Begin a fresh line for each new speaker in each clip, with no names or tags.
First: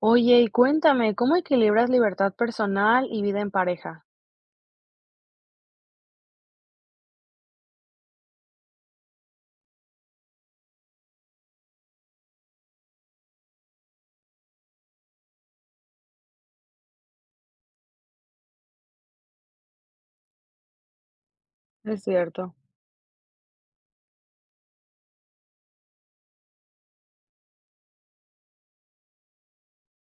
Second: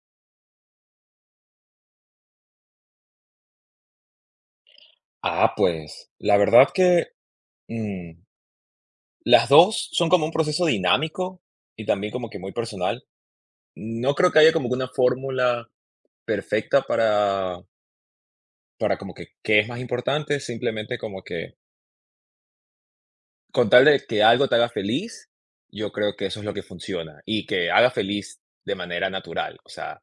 Oye, y cuéntame, ¿cómo equilibras libertad personal y vida en pareja?
Ah, pues, la verdad que, mm, las 2 son como un proceso dinámico y también como que muy personal. No creo que haya como que una fórmula perfecta para como que qué es más importante, simplemente como que
Es cierto.
con tal de que algo te haga feliz, yo creo que eso es lo que funciona y que haga feliz de manera natural, o sea,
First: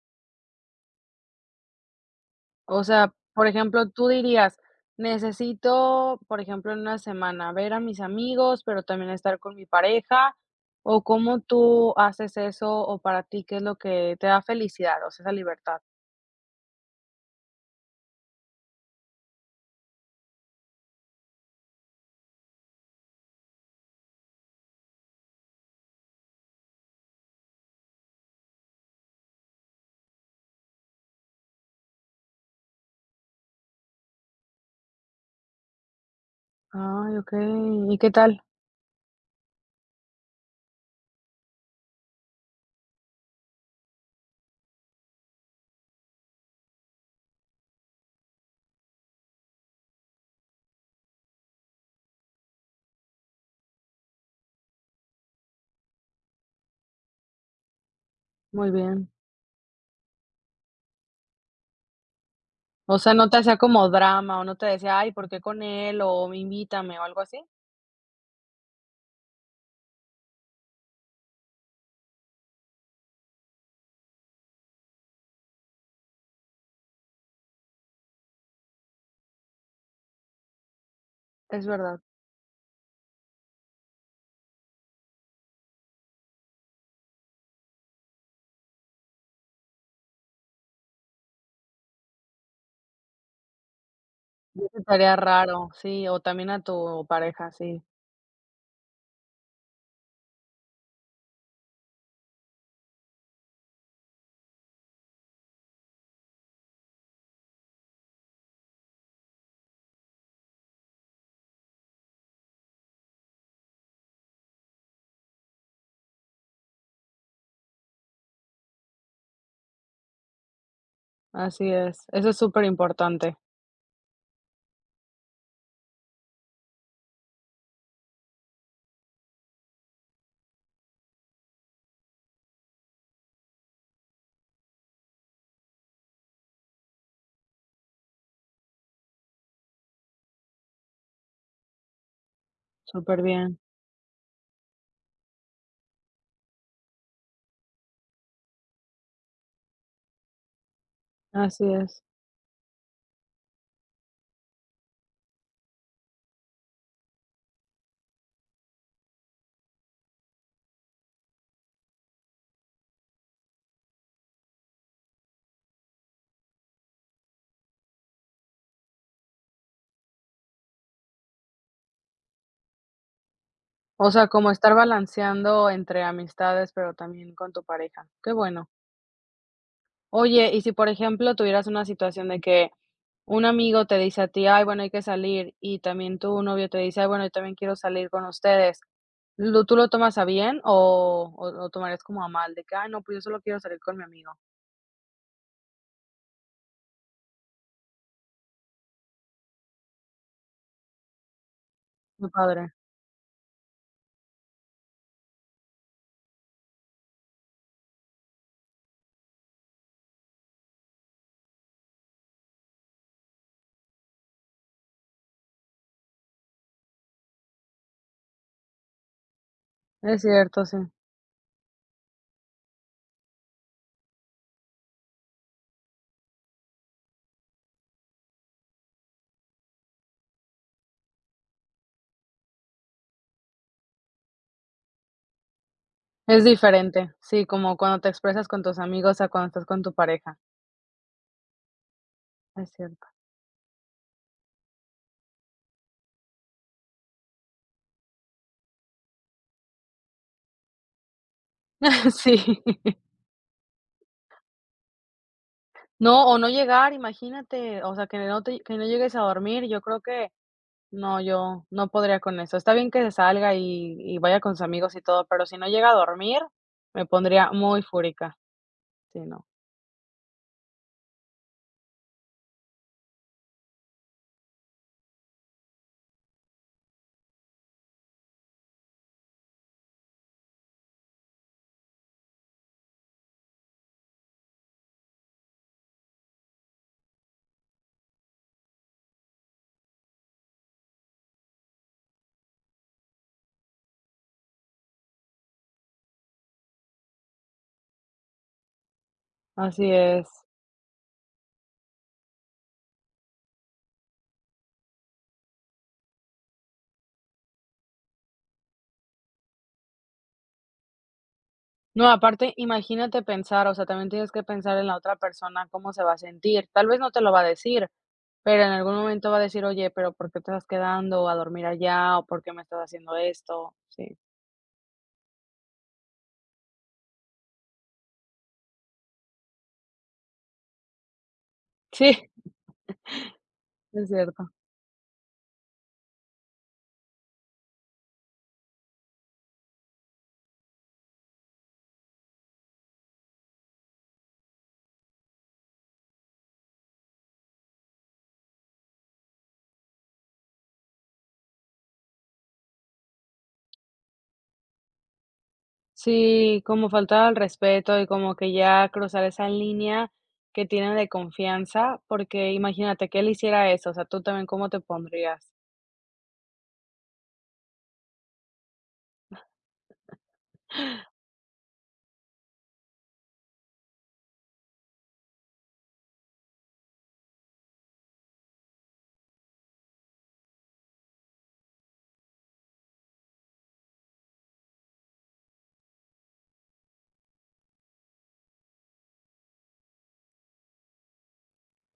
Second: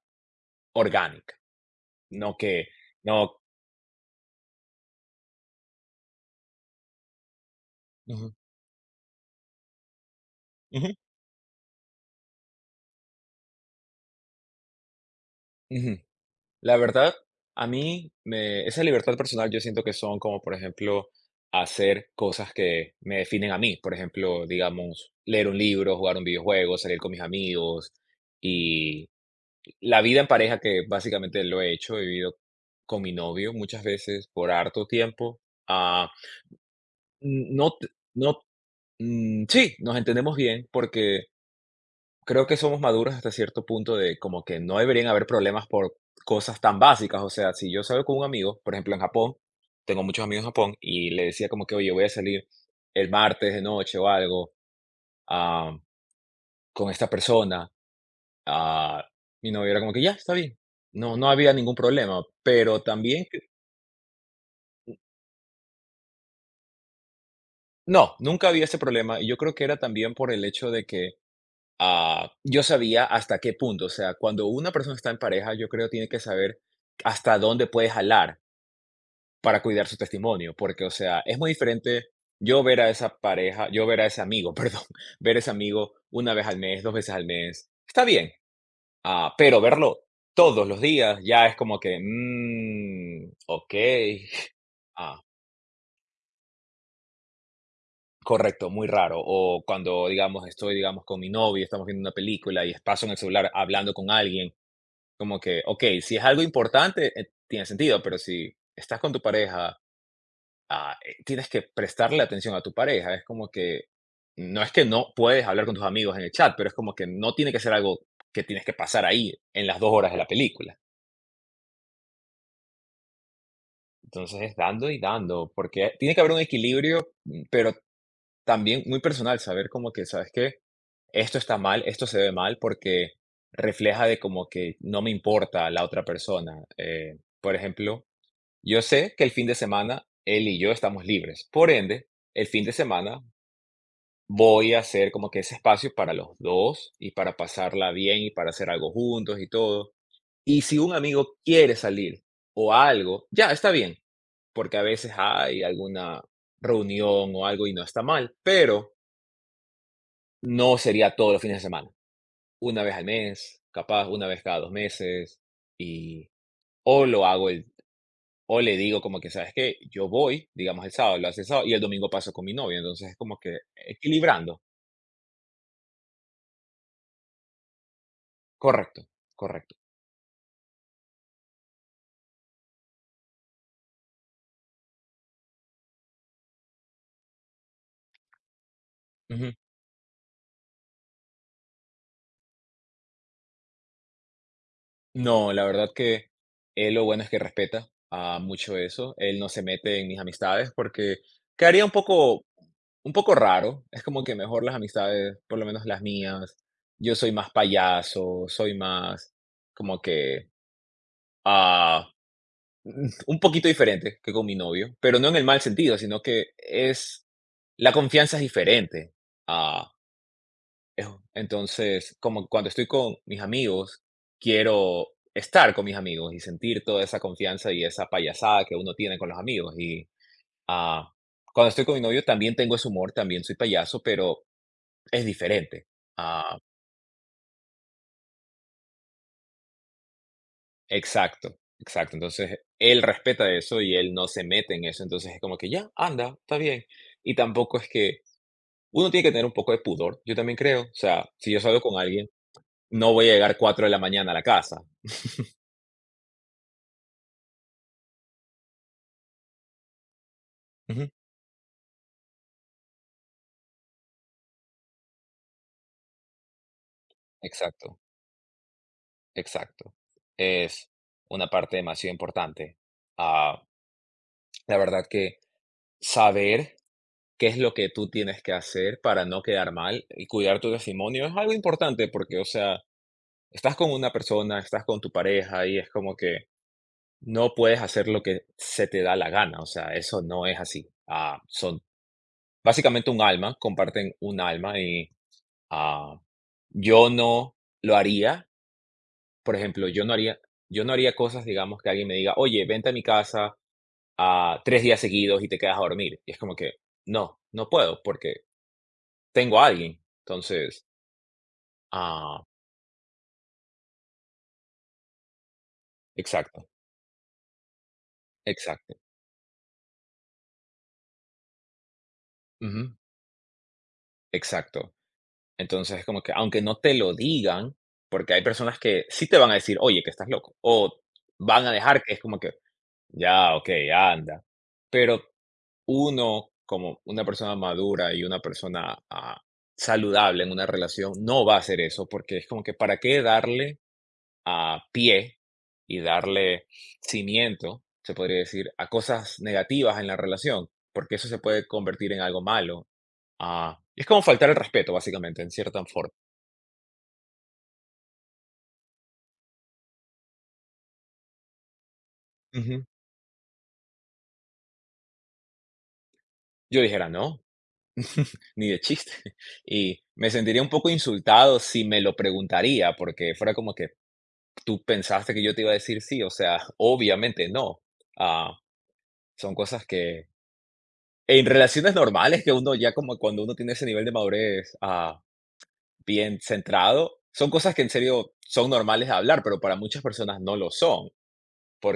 orgánica, no que
O sea,
no.
por ejemplo, tú dirías, necesito, por ejemplo, en una semana ver a mis
Ujú,
amigos, pero también estar con mi pareja,
ujú,
o cómo tú haces eso, o para ti, ¿qué es lo que te da felicidad, o sea, esa libertad?
ujú. La verdad, a mí me esa libertad personal yo siento que son como, por ejemplo, hacer cosas que me definen a mí. Por ejemplo, digamos, leer un libro, jugar un videojuego, salir con mis amigos y la vida en pareja que básicamente lo he hecho, he vivido con mi novio muchas veces por harto tiempo. Ah,
Ay,
n no t
okey, ¿y qué
no,
tal?
mm, sí, nos entendemos bien porque creo que somos maduros hasta cierto punto de como que no deberían haber problemas por cosas tan básicas. O sea, si yo salgo con un amigo, por ejemplo, en Japón, tengo muchos amigos en Japón y le decía como que, oye, voy a salir el martes de noche o algo ah, con esta persona.
Muy
Ah,
bien.
mi novio era como que, ya, está bien. No, no había ningún problema, pero
O sea,
también,
no te hacía como drama, o no te decía: "Ay, ¿por qué con él?", o "invítame", o algo así.
no, nunca había ese problema. Y yo creo que era también por el hecho de que ah, yo sabía hasta qué punto. O sea, cuando una persona está en pareja, yo creo tiene que saber hasta dónde puede jalar para cuidar su testimonio, porque, o sea, es muy
Es verdad.
diferente yo ver a esa pareja, yo ver a ese amigo, perdón, ver a ese amigo una vez al mes, dos veces al mes, está bien, ah, pero verlo todos los días ya es como que, mm, ok.
Eso estaría
Ah,
raro, sí, o también a tu pareja, sí,
correcto, muy raro. O cuando, digamos, estoy, digamos, con mi novia, estamos viendo una película y paso en el celular hablando con alguien, como que, ok, si es algo importante, tiene sentido, pero si estás con tu pareja ah, tienes que prestarle atención a tu pareja. Es como que no es que no puedes hablar con tus amigos en el chat, pero es como que no tiene que ser algo que tienes que pasar ahí en las 2 horas de la película.
así es. Eso es súper importante.
Entonces es dando y dando, porque tiene que haber un equilibrio, pero también muy personal, saber como que, ¿sabes qué? Esto está mal, esto se ve mal, porque refleja de como que no me importa la otra persona. Por ejemplo, yo sé que el fin de semana él y yo estamos libres. Por ende, el fin de semana
Súper bien.
voy a hacer como que ese espacio para los 2 y para pasarla bien y para hacer algo juntos y todo. Y si un amigo
Así
quiere
es.
salir o algo, ya está bien, porque a veces hay alguna reunión o algo y no está mal, pero no sería todos los fines de semana. Una vez al mes, capaz una vez cada 2 meses y o lo hago el o le digo como que, ¿sabes qué? Yo voy, digamos, el sábado, lo hace el sábado y el domingo paso con mi novia. Entonces, es como que
O sea, como
equilibrando.
estar balanceando entre amistades, pero también con tu pareja. Qué bueno.
Correcto, correcto.
Oye, y si, por ejemplo, tuvieras una situación de que un amigo te dice a ti: "Ay, bueno, hay que salir", y también tu novio te dice: "Ay, bueno, yo también quiero salir con ustedes", ¿lo tú lo tomas a bien o lo tomarías como a mal? De que: "Ay, no, pues yo solo quiero salir con mi amigo".
No, la verdad que él lo bueno es que respeta, ah, mucho eso. Él no se mete en mis amistades porque quedaría un
Mi
poco
padre.
raro. Es como que mejor las amistades, por lo menos las mías. Yo soy más payaso, soy más como que, ah, un poquito diferente que con mi novio, pero no en el mal sentido, sino que es la confianza es diferente. Ah,
Es cierto, sí.
Ejo. Entonces, como cuando estoy con mis amigos, quiero estar con mis amigos y sentir toda esa confianza y esa payasada que uno tiene con los amigos. Y ah, cuando estoy con mi novio también tengo ese humor, también soy payaso, pero es diferente.
Es
Ah,
diferente, sí, como cuando te expresas con tus amigos a cuando estás con tu pareja,
exacto, exacto. Entonces,
es
él
cierto.
respeta eso y él no se mete en eso. Entonces, es como que ya, anda, está bien. Y tampoco es que uno tiene que tener un poco de pudor, yo también creo. O sea, si yo salgo con alguien,
Sí.
no voy a llegar 4 de la mañana a la casa.
No, o no llegar, imagínate, o sea, que no llegues a dormir, yo creo que
Ujú.
no, yo no podría con eso. Está bien que se salga y vaya con sus amigos y todo, pero si no llega a dormir, me pondría muy
Exacto.
fúrica, sí, no.
Exacto. Es una parte demasiado importante. Ah, la verdad que saber qué es lo que tú tienes que hacer para no quedar mal y cuidar tu testimonio es algo importante porque, o sea, estás con una persona, estás con tu pareja y es como que no puedes hacer lo que se te da la gana. O sea, eso no es así. Ah, son básicamente un alma, comparten un alma y ah, yo no lo haría. Por ejemplo,
Así
yo no
es.
haría, yo no haría cosas, digamos, que alguien me diga, oye, vente a mi casa a 3 días seguidos y te quedas a dormir. Y es como que, no, no puedo porque tengo a alguien. Entonces,
No,
ah,
aparte, imagínate pensar, o sea, también tienes que pensar en la otra persona, cómo se va a sentir.
exacto,
Tal vez no te lo va a decir, pero en algún
exacto,
momento va a decir: "Oye, pero, ¿por qué te estás quedando a dormir allá? ¿O por qué me estás
ujú,
haciendo esto?". Sí.
exacto. Entonces es como que, aunque no te lo digan, porque hay personas que sí te van a decir, oye, que estás loco, o van a dejar que es
Sí,
como que, ya, ok,
es
anda.
cierto.
Pero uno, como una persona madura y una persona ah, saludable en una relación, no va a hacer eso, porque es como que, ¿para qué darle a pie y darle cimiento, se podría decir, a cosas negativas en la relación, porque eso se puede convertir en algo malo? Ah, es como faltar el respeto, básicamente, en cierta forma.
Sí, como faltaba el respeto y como que ya cruzar esa línea que tienen de confianza, porque
Ujú.
imagínate que él hiciera eso, o sea, tú también, ¿cómo te pondrías?
Yo dijera, no, ni de chiste. Y me sentiría un poco insultado si me lo preguntaría, porque fuera como que tú pensaste que yo te iba a decir sí, o sea, obviamente no. Ah, son cosas que en relaciones normales que uno ya como cuando uno tiene ese nivel de madurez, ah, bien centrado. Son cosas que en serio son normales de hablar, pero para muchas personas no lo son,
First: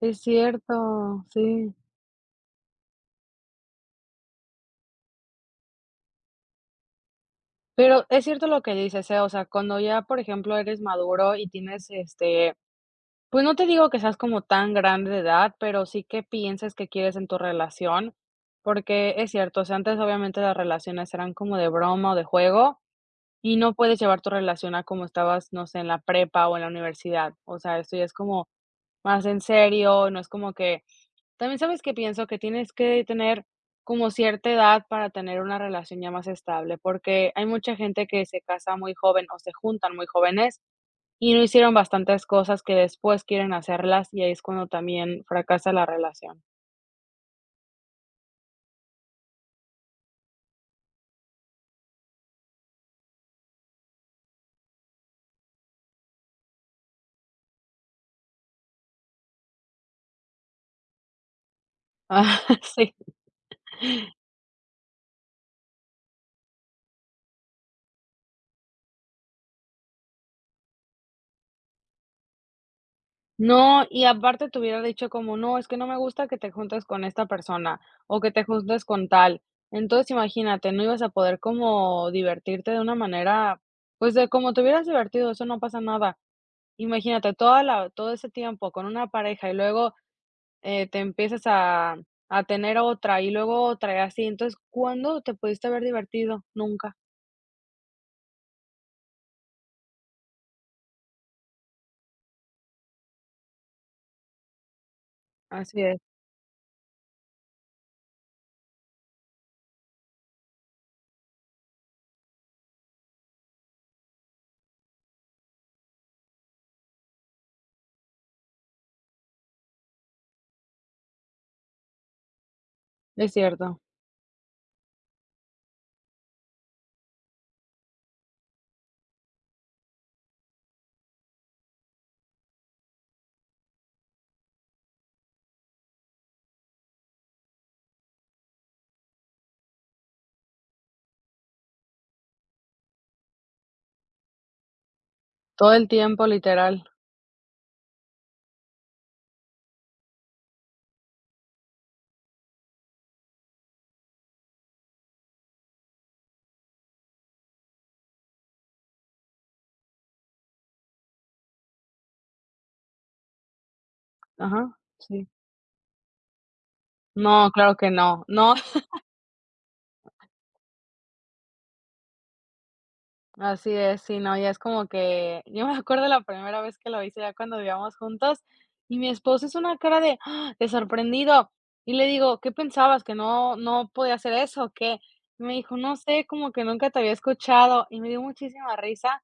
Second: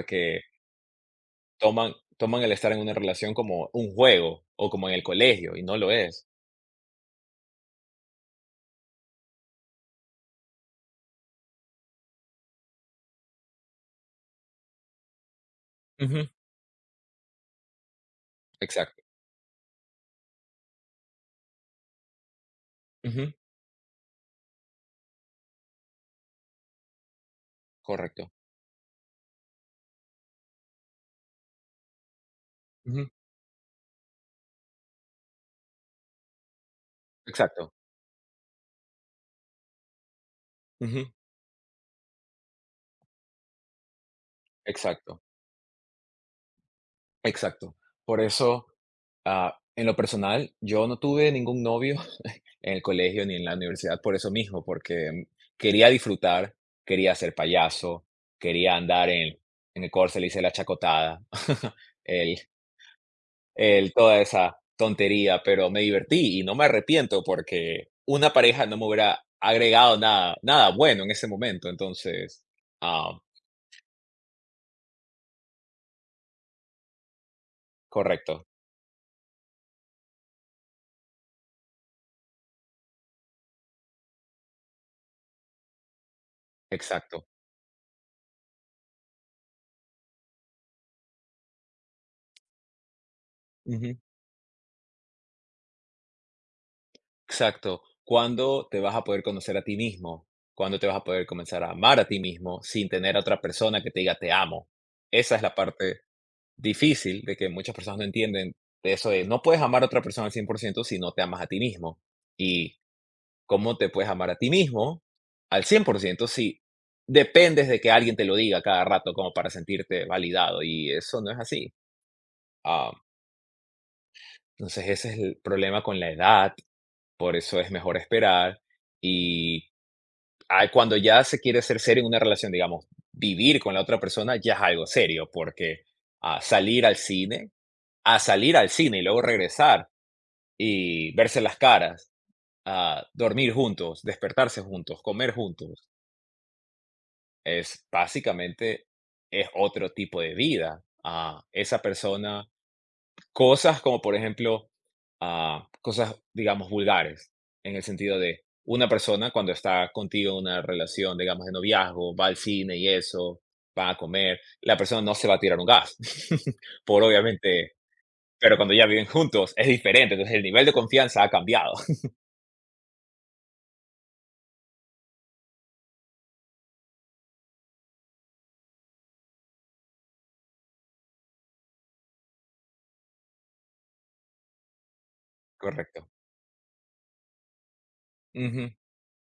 Es cierto, sí.
toman, toman el estar en una relación como un juego o como en el colegio, y no lo es.
Pero es cierto lo que dices, ¿eh? O sea, cuando ya, por ejemplo, eres maduro y tienes, este, pues no te digo que seas como tan grande de edad, pero sí que
Ujú.
pienses que quieres en tu relación,
Exacto.
porque es cierto, o sea, antes obviamente las relaciones eran como de broma o de juego
Ujú.
y no puedes llevar tu relación a como estabas, no sé, en la prepa o en la universidad. O sea, esto ya es
Correcto.
como más en serio, no es como que también sabes que pienso que tienes que
Ujú.
tener como cierta edad para tener una relación ya más estable, porque hay
Exacto.
mucha gente que se casa muy joven o se juntan muy jóvenes
Ujú.
y no hicieron bastantes cosas que después quieren hacerlas, y ahí es cuando
Exacto.
también fracasa la relación.
Exacto. Por eso, ah, en lo personal, yo no tuve ningún novio en el colegio ni en la universidad por eso mismo, porque quería disfrutar, quería ser payaso, quería andar en el Corsa, le hice la chacotada, el,
Ah. Sí.
toda esa tontería, pero me divertí y no me arrepiento porque una pareja no me hubiera agregado nada, nada bueno en ese momento. Entonces, ah,
No, y aparte te hubiera dicho como: "No, es que no me gusta que te juntes con esta persona, o que te
correcto,
juntes con tal". Entonces, imagínate, no ibas a poder como divertirte de una manera, pues, de como te hubieras divertido, eso no pasa nada.
exacto.
Imagínate toda la todo ese tiempo con una pareja, y luego, te empiezas a tener otra, y luego otra, y así. Entonces, ¿cuándo te pudiste haber divertido? Nunca.
Exacto. ¿Cuándo te vas a poder conocer a ti mismo? ¿Cuándo te vas a poder comenzar a amar a ti mismo sin tener a otra persona que te diga te amo? Esa es la
Así
parte difícil de que muchas personas no entienden de eso de no puedes amar a otra persona al 100% si no te amas a ti mismo. ¿Y cómo te puedes amar a ti mismo al 100% si dependes de que alguien te lo diga cada rato como para sentirte validado? Y eso no es así. Ah,
es cierto.
entonces ese es el problema con la edad, por eso es mejor esperar y ah, cuando ya se quiere ser serio en una relación, digamos, vivir con la otra persona ya es algo serio, porque a salir al cine, a salir al cine y luego regresar y verse las caras, a dormir juntos, despertarse juntos, comer
Todo el
juntos,
tiempo, literal.
es básicamente es otro tipo de vida. Ah, esa persona. Cosas como, por ejemplo, ah, cosas, digamos, vulgares, en el sentido de una persona cuando está contigo en una relación, digamos, de noviazgo, va al cine y eso, va a comer,
Ajá,
la persona no
sí.
se va a tirar un gas. Por
No,
obviamente,
claro que no. No.
pero cuando ya viven juntos es diferente, entonces el nivel de confianza ha cambiado.
Así es, sí, no, ya es como que yo me acuerdo la primera vez que lo hice ya cuando vivíamos juntos, y mi esposo es una cara de, ¡ah!, de sorprendido, y le digo: "¿Qué pensabas? ¿Que no podía hacer eso o qué?". Y me dijo: "No
Correcto.
sé, como que nunca te había escuchado", y me dio
Ujú,
muchísima risa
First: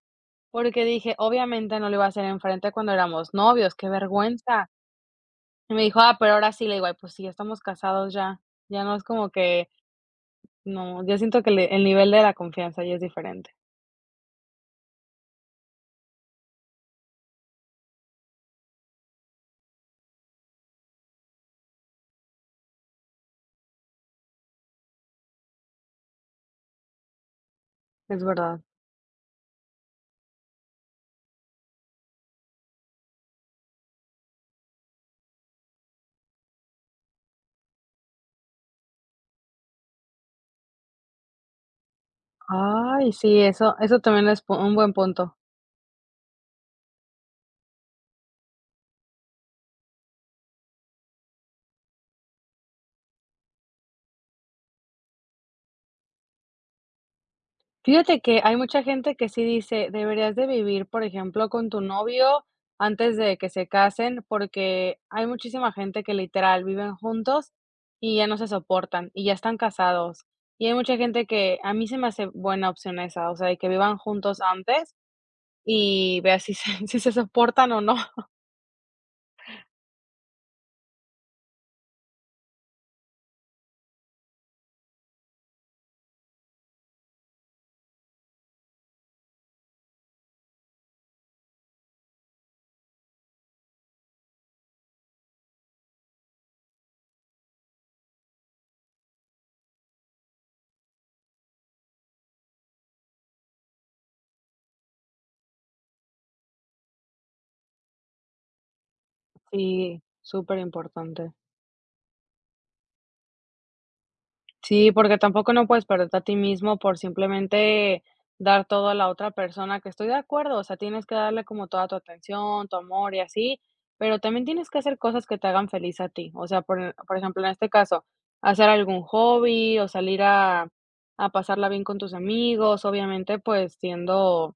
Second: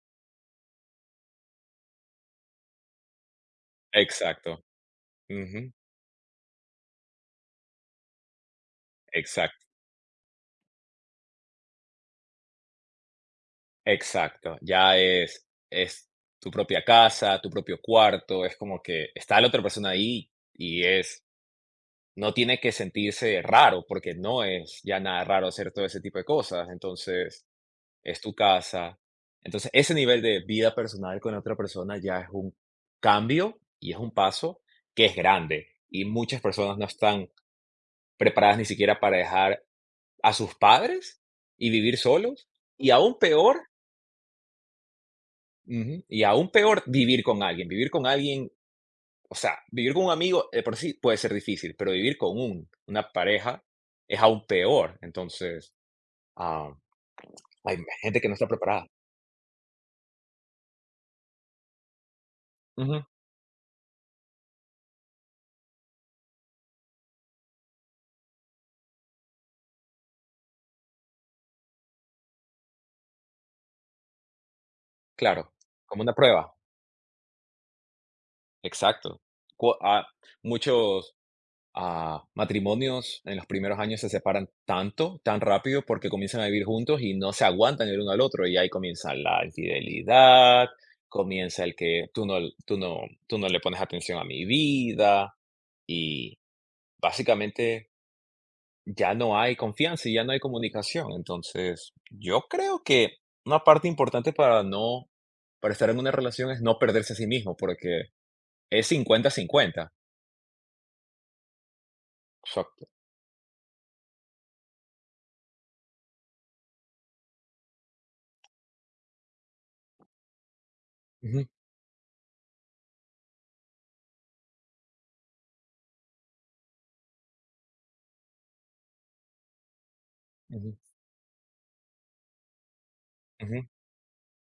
porque dije: "Obviamente no lo iba a hacer enfrente cuando éramos novios, qué
exacto.
vergüenza".
Ujú,
Y me dijo: "Ah, pero ahora sí", le digo: "Ay, pues sí, ya estamos casados ya, ya no es como
exacto,
que no, yo siento que le el nivel de la confianza ya es diferente".
exacto. Ya es tu propia casa, tu propio cuarto, es como que está la otra persona ahí y es no tiene que sentirse raro, porque no es ya nada raro hacer todo ese tipo de cosas. Entonces, es
Es
tu
verdad.
casa. Entonces, ese nivel de vida personal con otra persona ya es un cambio y es un paso que es grande. Y muchas personas no están preparadas ni siquiera para dejar a sus padres y vivir solos. Y
Ay,
aún
sí,
peor,
eso también es pu un buen punto.
ujú, y aún peor, vivir con alguien. Vivir con alguien. O sea, vivir con un amigo de por sí puede ser difícil, pero vivir con un una pareja es aún peor. Entonces, ah, hay
Fíjate
gente que no
que
está
hay mucha
preparada.
gente que sí dice: "Deberías de vivir, por ejemplo, con tu novio
Ujú,
antes de que se casen", porque hay muchísima gente que literal viven juntos y ya no se soportan y ya están casados. Y hay mucha gente que a mí se me hace buena opción esa, o sea, de que vivan juntos antes
claro, como una
y vea
prueba.
si se si se soportan o no.
Exacto. Cu- ah, muchos ah, matrimonios en los primeros años se separan tanto, tan rápido, porque comienzan a vivir juntos y no se aguantan el uno al otro. Y ahí comienza la infidelidad, comienza el que tú no, tú no le pones atención a mi vida. Y básicamente ya no hay confianza y ya no hay comunicación. Entonces, yo creo que una parte importante para no, para estar en una relación es no perderse a sí mismo, porque es 50/50.
Sí, súper importante.
Exacto.
Sí, porque tampoco no puedes perderte a ti mismo por simplemente dar todo a la otra persona, que estoy de acuerdo, o sea, tienes que darle
Ujú,
como toda tu atención, tu amor y así, pero también tienes que hacer cosas que te hagan feliz a ti. O sea, por ejemplo, en este caso, hacer algún hobby o salir a
ujú,
a pasarla bien con tus amigos, obviamente,
ujú.
pues siendo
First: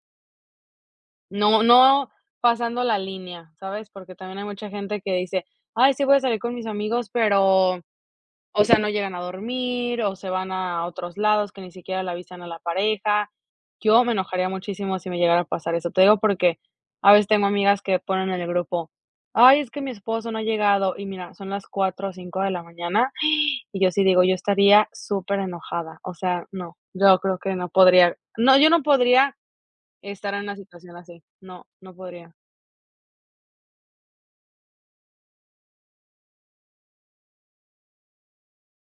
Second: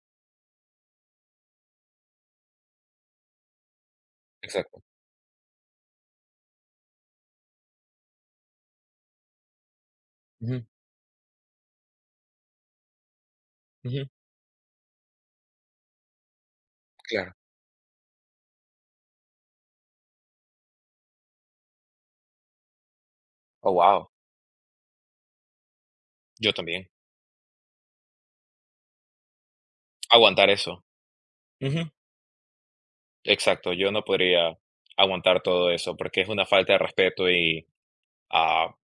no pasando la línea, ¿sabes? Porque también hay mucha
Exacto.
gente que dice: "Ay, sí, voy a salir con mis amigos", pero, o sea, no llegan a dormir, o se van
Ujú,
a otros lados que ni siquiera le avisan a la pareja. Yo
ujú.
me enojaría muchísimo si me llegara a pasar eso. Te digo porque a veces
Claro.
tengo amigas que ponen en el grupo: "Ay, es que mi esposo no ha llegado", y mira, son las 4 o 5 de la mañana,
Oh,
y yo sí
wow.
digo, yo estaría súper enojada. O sea,
Yo
no,
también.
yo creo que no podría estar en
Aguantar
una
eso.
situación así. No,
Ujú.
no podría.
Exacto. Yo no podría aguantar todo eso porque es una falta de respeto y ah,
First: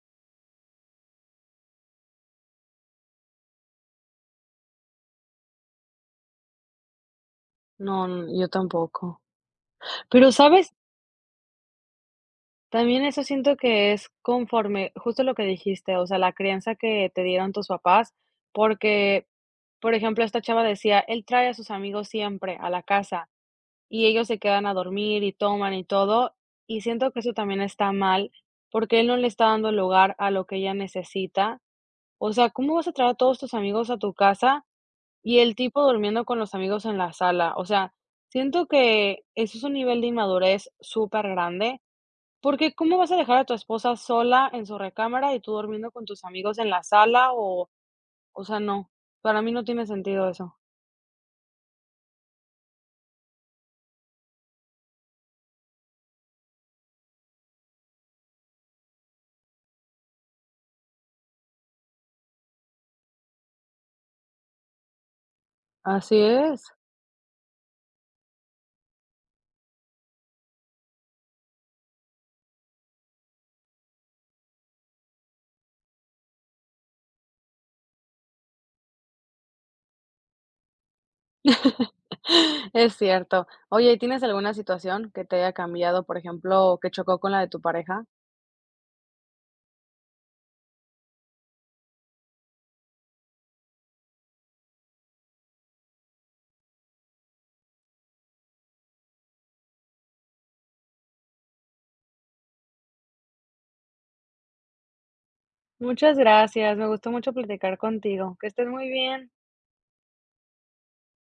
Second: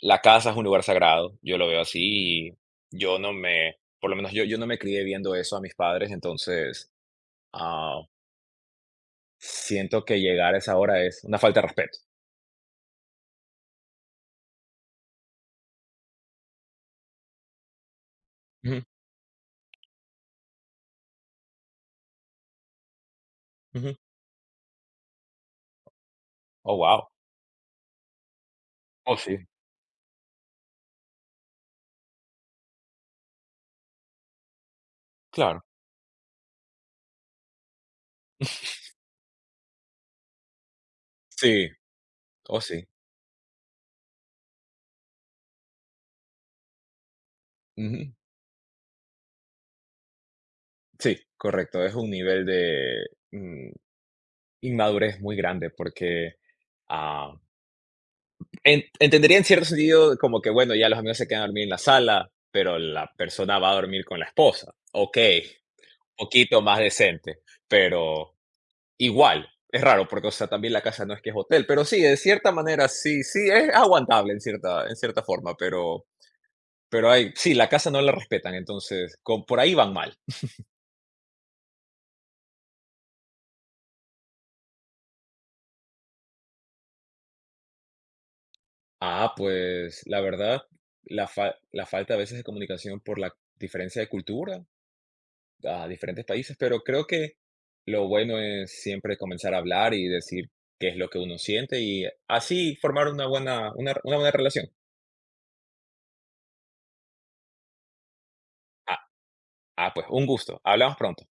la casa es un lugar sagrado, yo lo veo así, y yo no me por lo menos yo no me crié viendo eso a mis padres, entonces,
No,
ah,
n yo tampoco.
siento que
Pero,
llegar a
¿sabes?
esa hora es una falta de respeto.
También eso siento que es conforme justo lo que dijiste, o sea, la crianza que te dieron tus papás,
Ujú,
porque, por ejemplo, esta chava decía: "Él trae a sus amigos siempre a la casa,
ujú.
y ellos se quedan a dormir y toman y todo",
Oh,
y
wow.
siento que eso también está mal, porque él no
Oh,
le está
sí,
dando lugar a lo que ella necesita. O sea, ¿cómo vas a traer a todos tus amigos a tu casa y el
claro.
tipo durmiendo con los amigos en la sala, o sea, siento que eso es un nivel de inmadurez súper
Sí,
grande,
oh,
porque
sí.
¿cómo vas a dejar a tu esposa sola en su recámara y tú durmiendo con tus amigos en la sala?
Ujú.
O sea, no, para mí no tiene sentido eso.
Sí, correcto, es un nivel de, mm, inmadurez muy grande porque, ah, en entendería en cierto sentido como que, bueno, ya los amigos se quedan a dormir en la sala, pero la persona va a dormir con la esposa, okey.
Así es.
Poquito más decente, pero igual, es raro porque, o sea, también la casa no es que es hotel, pero sí, de cierta manera sí, sí, es aguantable en cierta forma, pero hay, sí, la casa no la respetan, entonces con, por ahí van mal.
Es cierto. Oye, ¿y tienes alguna situación que te haya cambiado, por ejemplo, que chocó con la de tu pareja?
Ah, pues la verdad, la falta a veces de comunicación por la diferencia de cultura a diferentes países, pero creo que lo bueno es siempre comenzar a hablar y decir qué es lo que uno siente y así formar una buena, una buena relación.
Muchas gracias, me gustó mucho platicar contigo. Que estés muy bien.
Ah, pues un gusto. Hablamos pronto.